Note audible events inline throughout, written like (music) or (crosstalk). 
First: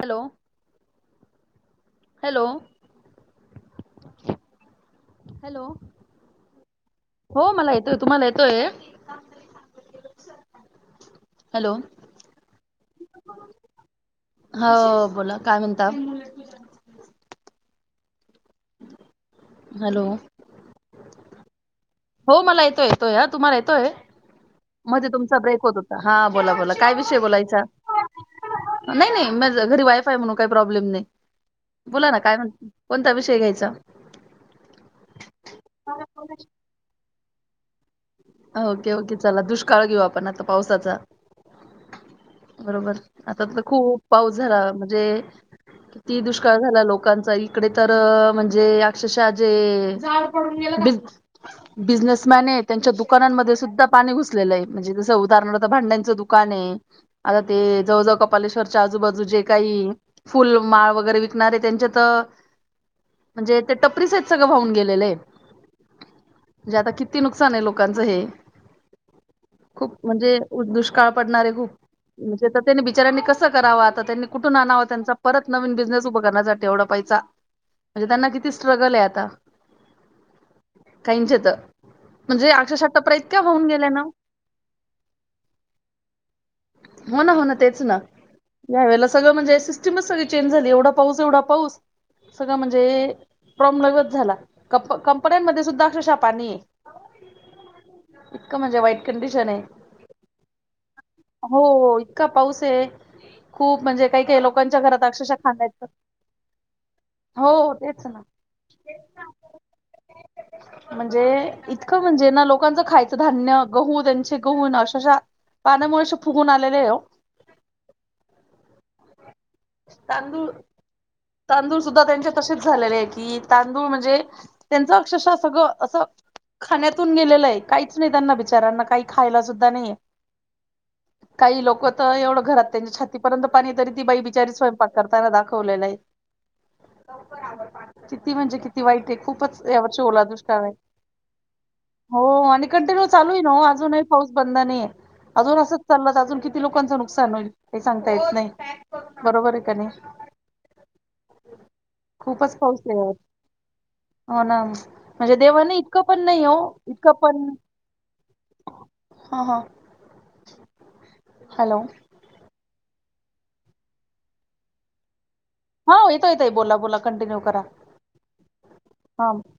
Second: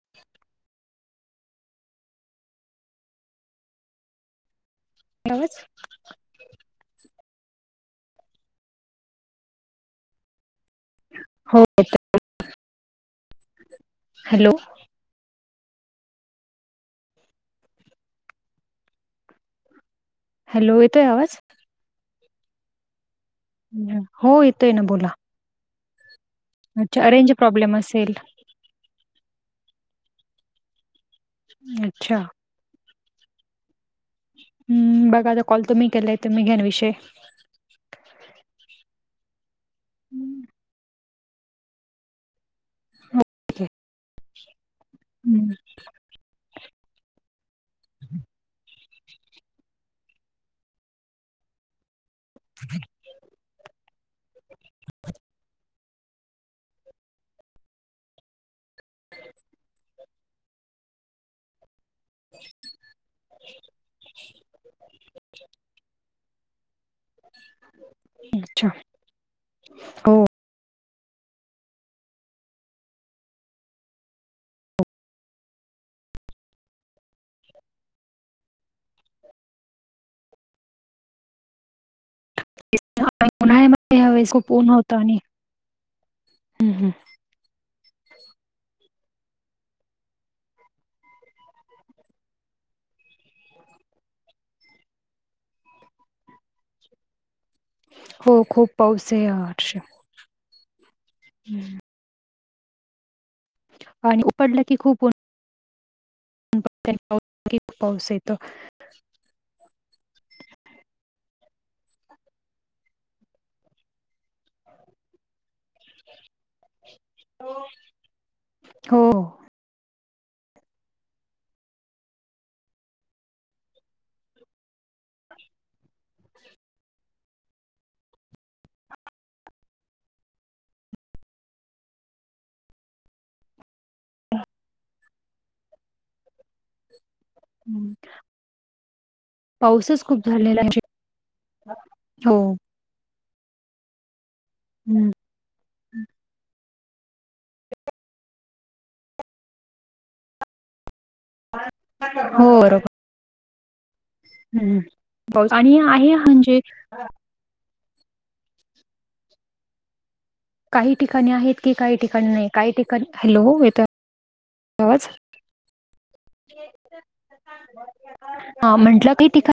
Hello hello, आवाज hello हो मला येतोय तुम्हाला येतोय? (unintelligible) हो येतोय हॅलो हो बोला काय म्हणताव हॅलो हॅलो येतोय आवाज हो मला येतोय, येतोय या तुम्हाला येतोय हो येतोय ना बोला मध्ये तुमचा ब्रेक होतो हा बोला, बोला काय अच्छा विषय रेंज बोलायचा प्रॉब्लेम असेल नाही, नाही म घरी वायफाय म्हणून काही प्रॉब्लेम नाही बोला अच्छा ना काय म्हणत कोणता विषय घ्यायचा? हम् बघा आता कॉल तुम्ही केलाय तुम्ही घ्यान विषय ओके, ओके चला दुष्काळ घेऊ आपण आता हम्म, पावसाचा बरोबर आता तर खूप पाऊस झाला म्हणजे ती दुष्काळ झाला लोकांचा इकडे तर म्हणजे अक्षरशहा जे बीज बिजनेसमॅन त्यांच्या दुकानांमध्ये सुद्धा पाणी घुसलेलं आहे म्हणजे जसं उदाहरणार्थ भांड्यांचं दुकान आहे आता ते जवळ, जवळ कपालेश्वरच्या आजूबाजू जे काही फुल माळ वगैरे विकणार आहे त्यांच्यात त म्हणजे ते टपरी सहित सगळं वाहून गेलेले आहे म्हणजे आता किती नुकसान आहे लोकांचं हे अच्छा खूप हो म्हणजे दुष्काळ पडणार आहे खूप म्हणजे आता त्यांनी बिचारांनी कसं करावा आता त्यांनी कुठून आणाव त्यांचा परत नवीन बिझनेस उभं करण्यासाठी एवढा पै सा म्हणजे त्यांना किती स्ट्रगल आहे आता काहींचेत म्हणजे अक्षरशः टपऱ्या आणि इतक्या वाहून गेल्या उन्हाळ्यामध्ये ना ह्यावेळेस खूप ऊन होतं आणि हम्म, हम्म. होना, होना तेच ना यावेेळेला सगळं म्हणजे सिस्टमच सगळी चेंज झाली एवढा पाऊस एवढा पाऊस सगळं म्हणजे प्रॉब्लेमच झाला कप कंपन्यांमध्ये सुद्धा अक्षरशा पानीय हो इतकं खूप म्हणजे वाईट पाऊस कंडिशन आहे हर्ष हो इतका पाऊस आहे खूप म्हणजे आणि काही काही उपडला की लोकांच्या घरात अक्षरशः खांयच पा पाऊस ना येतो म्हणजे इतकं म्हणजे ना लोकांचं खायचं धान्य गहू त्यांचे गहूण अशाशा पाण्यामुळे फुगून आल्या हो (unintelligible) तांदुळ तांदुळ सुद्धा त्यांचे तसेच झालेले की तांदुळ म्हणजे त्यांच अक्षरशः सगळ अस खाण्यातुन गेलेल आहे काहीच नाही त्यांना बिच्यारांना काही खायला सुद्धा नाहीये काही लोक तर एवढ घरात त्यांच्या छातीपर्यंत पाणी तरी ती बाई बिचारी स्वयंपाक करताना दाखवलेल आहे हम्म. किती म्हणजे किती वाईट आहे खुपच यावर्षी पाऊसच ओला खूप झालेला दुष्काळ आहे हो ते कंटिन्यु चालु आहे ना ओ अजुनही पाऊस बंद नाही हम्म. अजुन असच चालल अजुन किती लोकांच नुकसान होईल हे सांगता येत नाही बरोबर आहे का नाही हो खुपच पाऊस बरोबर लई हाय हो ना हम्म. म्हणजे पाऊस देवान आणि इतक आहे पण नाही हो म्हणजे इतक पण हा हा काही ठिकाणी आहेत की हॅलो काही ठिकाणी नाही काही ठिकाणी हॅलो येत आवाज हा येतो येतोय बोला बोला कंटिन्यू करा हा म्हटल की हा ठिका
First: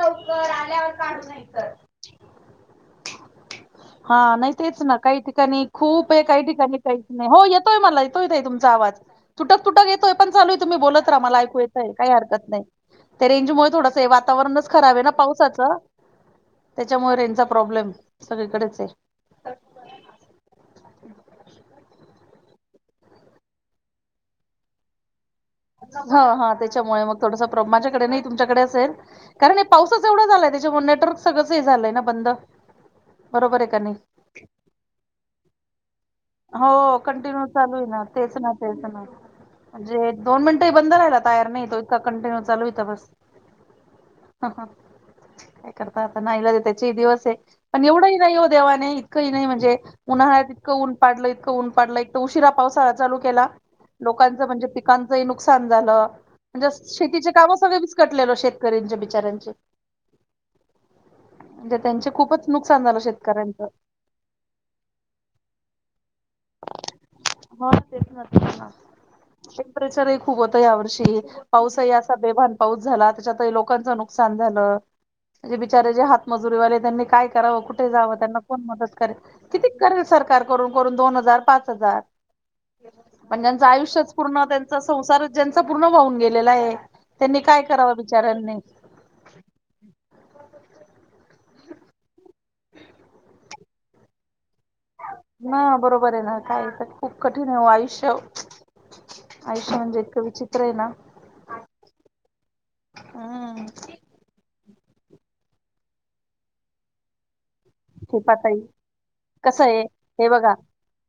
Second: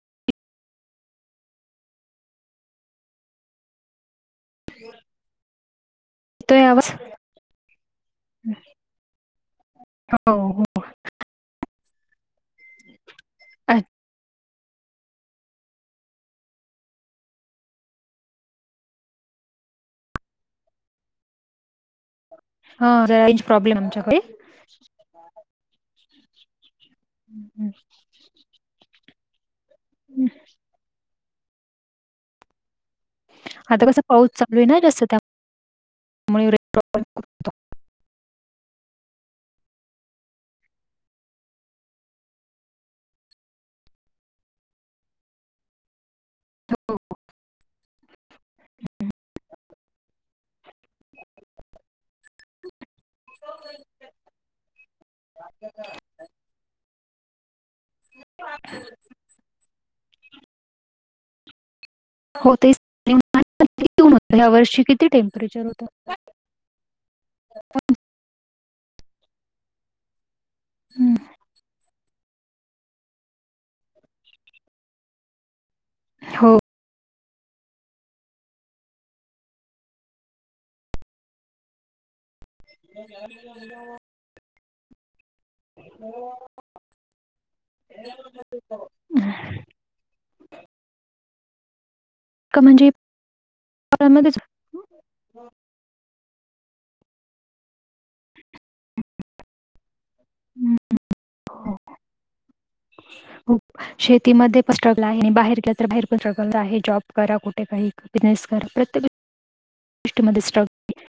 लवकर आल्यावर काढु नाहीतर हा नाही तेच ना काही ठिकाणी खुप आहे काही येतोय ठिकाणी आवाज काहीच नाही हो येतोय मला येतोय ताई तुमचा आवाज तुटक तुटक येतोय पण हो चालु आहे हो तुम्ही बोलत राहा मला ऐकु येतय काही हरकत नाही ते रेंजमुळे थोडस हे- वरूणच खराब आहे ना पावसाच त्याच्यामुळे रेंज चा प्रॉब्लेम सगळीकडेच आहे हा रेंज प्रॉब्लेम आमच्याकडे हा हा त्याच्यामुळे मग थोडसं प्रॉब माझ्याकडे नाही तुमच्याकडे असेल कारण हे पाऊसच एवढ झालय त्याच्यामुळे नेटवर्क सगळंच हे झालय ना बंद बरोबर आहे का आता नाही. कस पाऊस चालु आहे ना जास्त त्या हो कंटिन्यु चालु आहे ना तेच ना तेच ना म्हणजे दोन मिनिटही बंद व्हायला तयार नाही तो इतका कंटिन्यु चालु इथ बस ह हा काय करता आता नाईलाज हाय त्याचे ही दिवस आहे पण एवढही नाही हो देवाने इतकही नाही म्हणजे उन्हाळ्यात इतक ऊन पाडल इतक ऊन पाडलय एक त उशीरा पावसाळा चालु लोकांच म्हणजे पिकांच ही नुकसान झाल म्हणजे शेतीचे कामच सगळ विसकटलय बघ शेतकरींच बिचाऱ्यांच म्हणजे त्यांचे खुपच नुकसान झाल शेतकऱ्यांच ह्यावर्षी किती टेम्परेचर होत हो तेच न ना टेम्परेचर खुप होत यावर्षी हम्म, पाऊसही असा बेभान पाऊस झाला त्याच्यातही लोकांच नुकसान झाल म्हणजे बिचारे जे हो हातमजुरी वाले त्यांनी काय कराव कु ठे जाव त्यांना कोण मदत करेल किती करेल सरकार करून करून दोन हजार, पाच हजार पण त्यांच आयुष्यच पुर्ण त्यांचा संसार ज्यांच पुर्ण वाहुन गेलेला आहे त्यांनी काय कराव बिचारांनी का म्हणजे (unintelligible) हां बरोबर आहे ना काहीतरी खुप कठीण आहे ओ आयुष्य आयुष्य म्हणजे इतक विचित्र आहे ना हां खुप शेतीमध्ये पण स्ट्रगल आहे आणि बाहेर गेल तर बाहेर पण स्ट्रगल आहे जॉब करा कुठे काही बिझनेस कृपाताई करा प्रत्येक कसं आहे हे गोष्टीमध्ये बघा स्ट्रगल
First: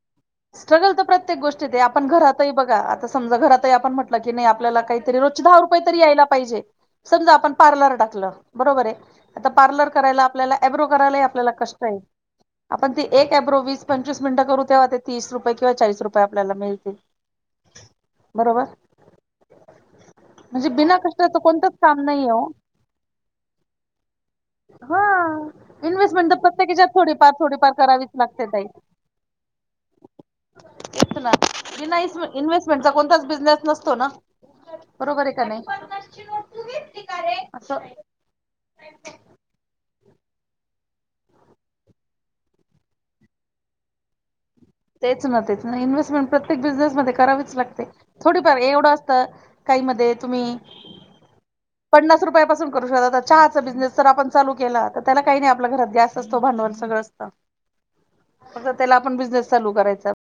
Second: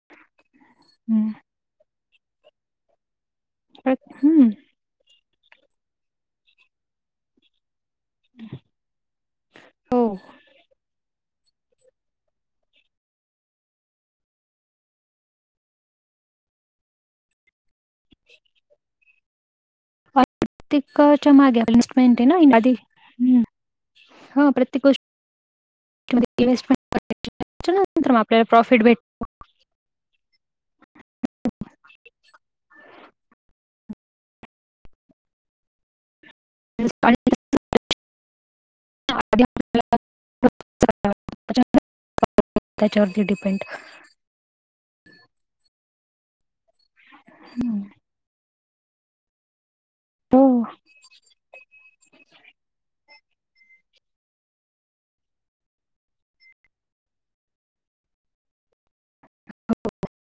स्ट्रगल तर प्रत्येक गोष्टीत आहे आपण घरातही बघा आता समजा घरातही आपण म्हटलं की नाही आपल्याला काहीतरी रोज रोजचे दहा रुपये तरी यायला पाहिजेत, समजा आपण पार्लर टाकल बरोबर आहे आता पार्लर हो करायला आपल्याला अब्रो करायला ही आपल्याला कष्ट आहे आपण ती एक ॲब्रो वीस पंचवीस मिनिट करु तेव्हा ते तीस रुपये किंवा चाळीस रुपये आपल्याला मिळतील बरोबर? म्हणजे बिना प्रत्येकाच्या कष्टाचं मागे कोणतंच काम इन्व्हेस्टमेंट आहे नाहीये ना ओ. इन- आधी हम्म. हा प्रत्येक हा इन्स्टमेंट तर गोष्टीमध्ये प्रत्येक इन्व्हेस्टमेंट हेच्यात करायची. थोडीफार थोडीफार करावीच त्याच्यानंतर मग आपल्याला लागते ताई प्रॉफिट भेट तेच ना इन्व्हेस्टमेंटचा कोणताच बिझनेस नसतो ना? बरोबर आहे का नाही? (unintelligible) असं आधी (unintelligible) त्याच्यावरती डिपेंड तेच ना तेच ना इन्व्हेस्टमेंट प्रत्येक बिझनेसमध्ये करावीच लागते थोडीफार एवढं असतं काही मध्ये तुम्ही हो पन्नास रुपयापासून करू शकता आता चहाचा बिझनेस जर आपण चालू केला तर त्यालाकाही नाही आपल्या घरात गॅस असतो भांडवल सगळं फक्त त्याला आपण बिझनेस चालू करायचा.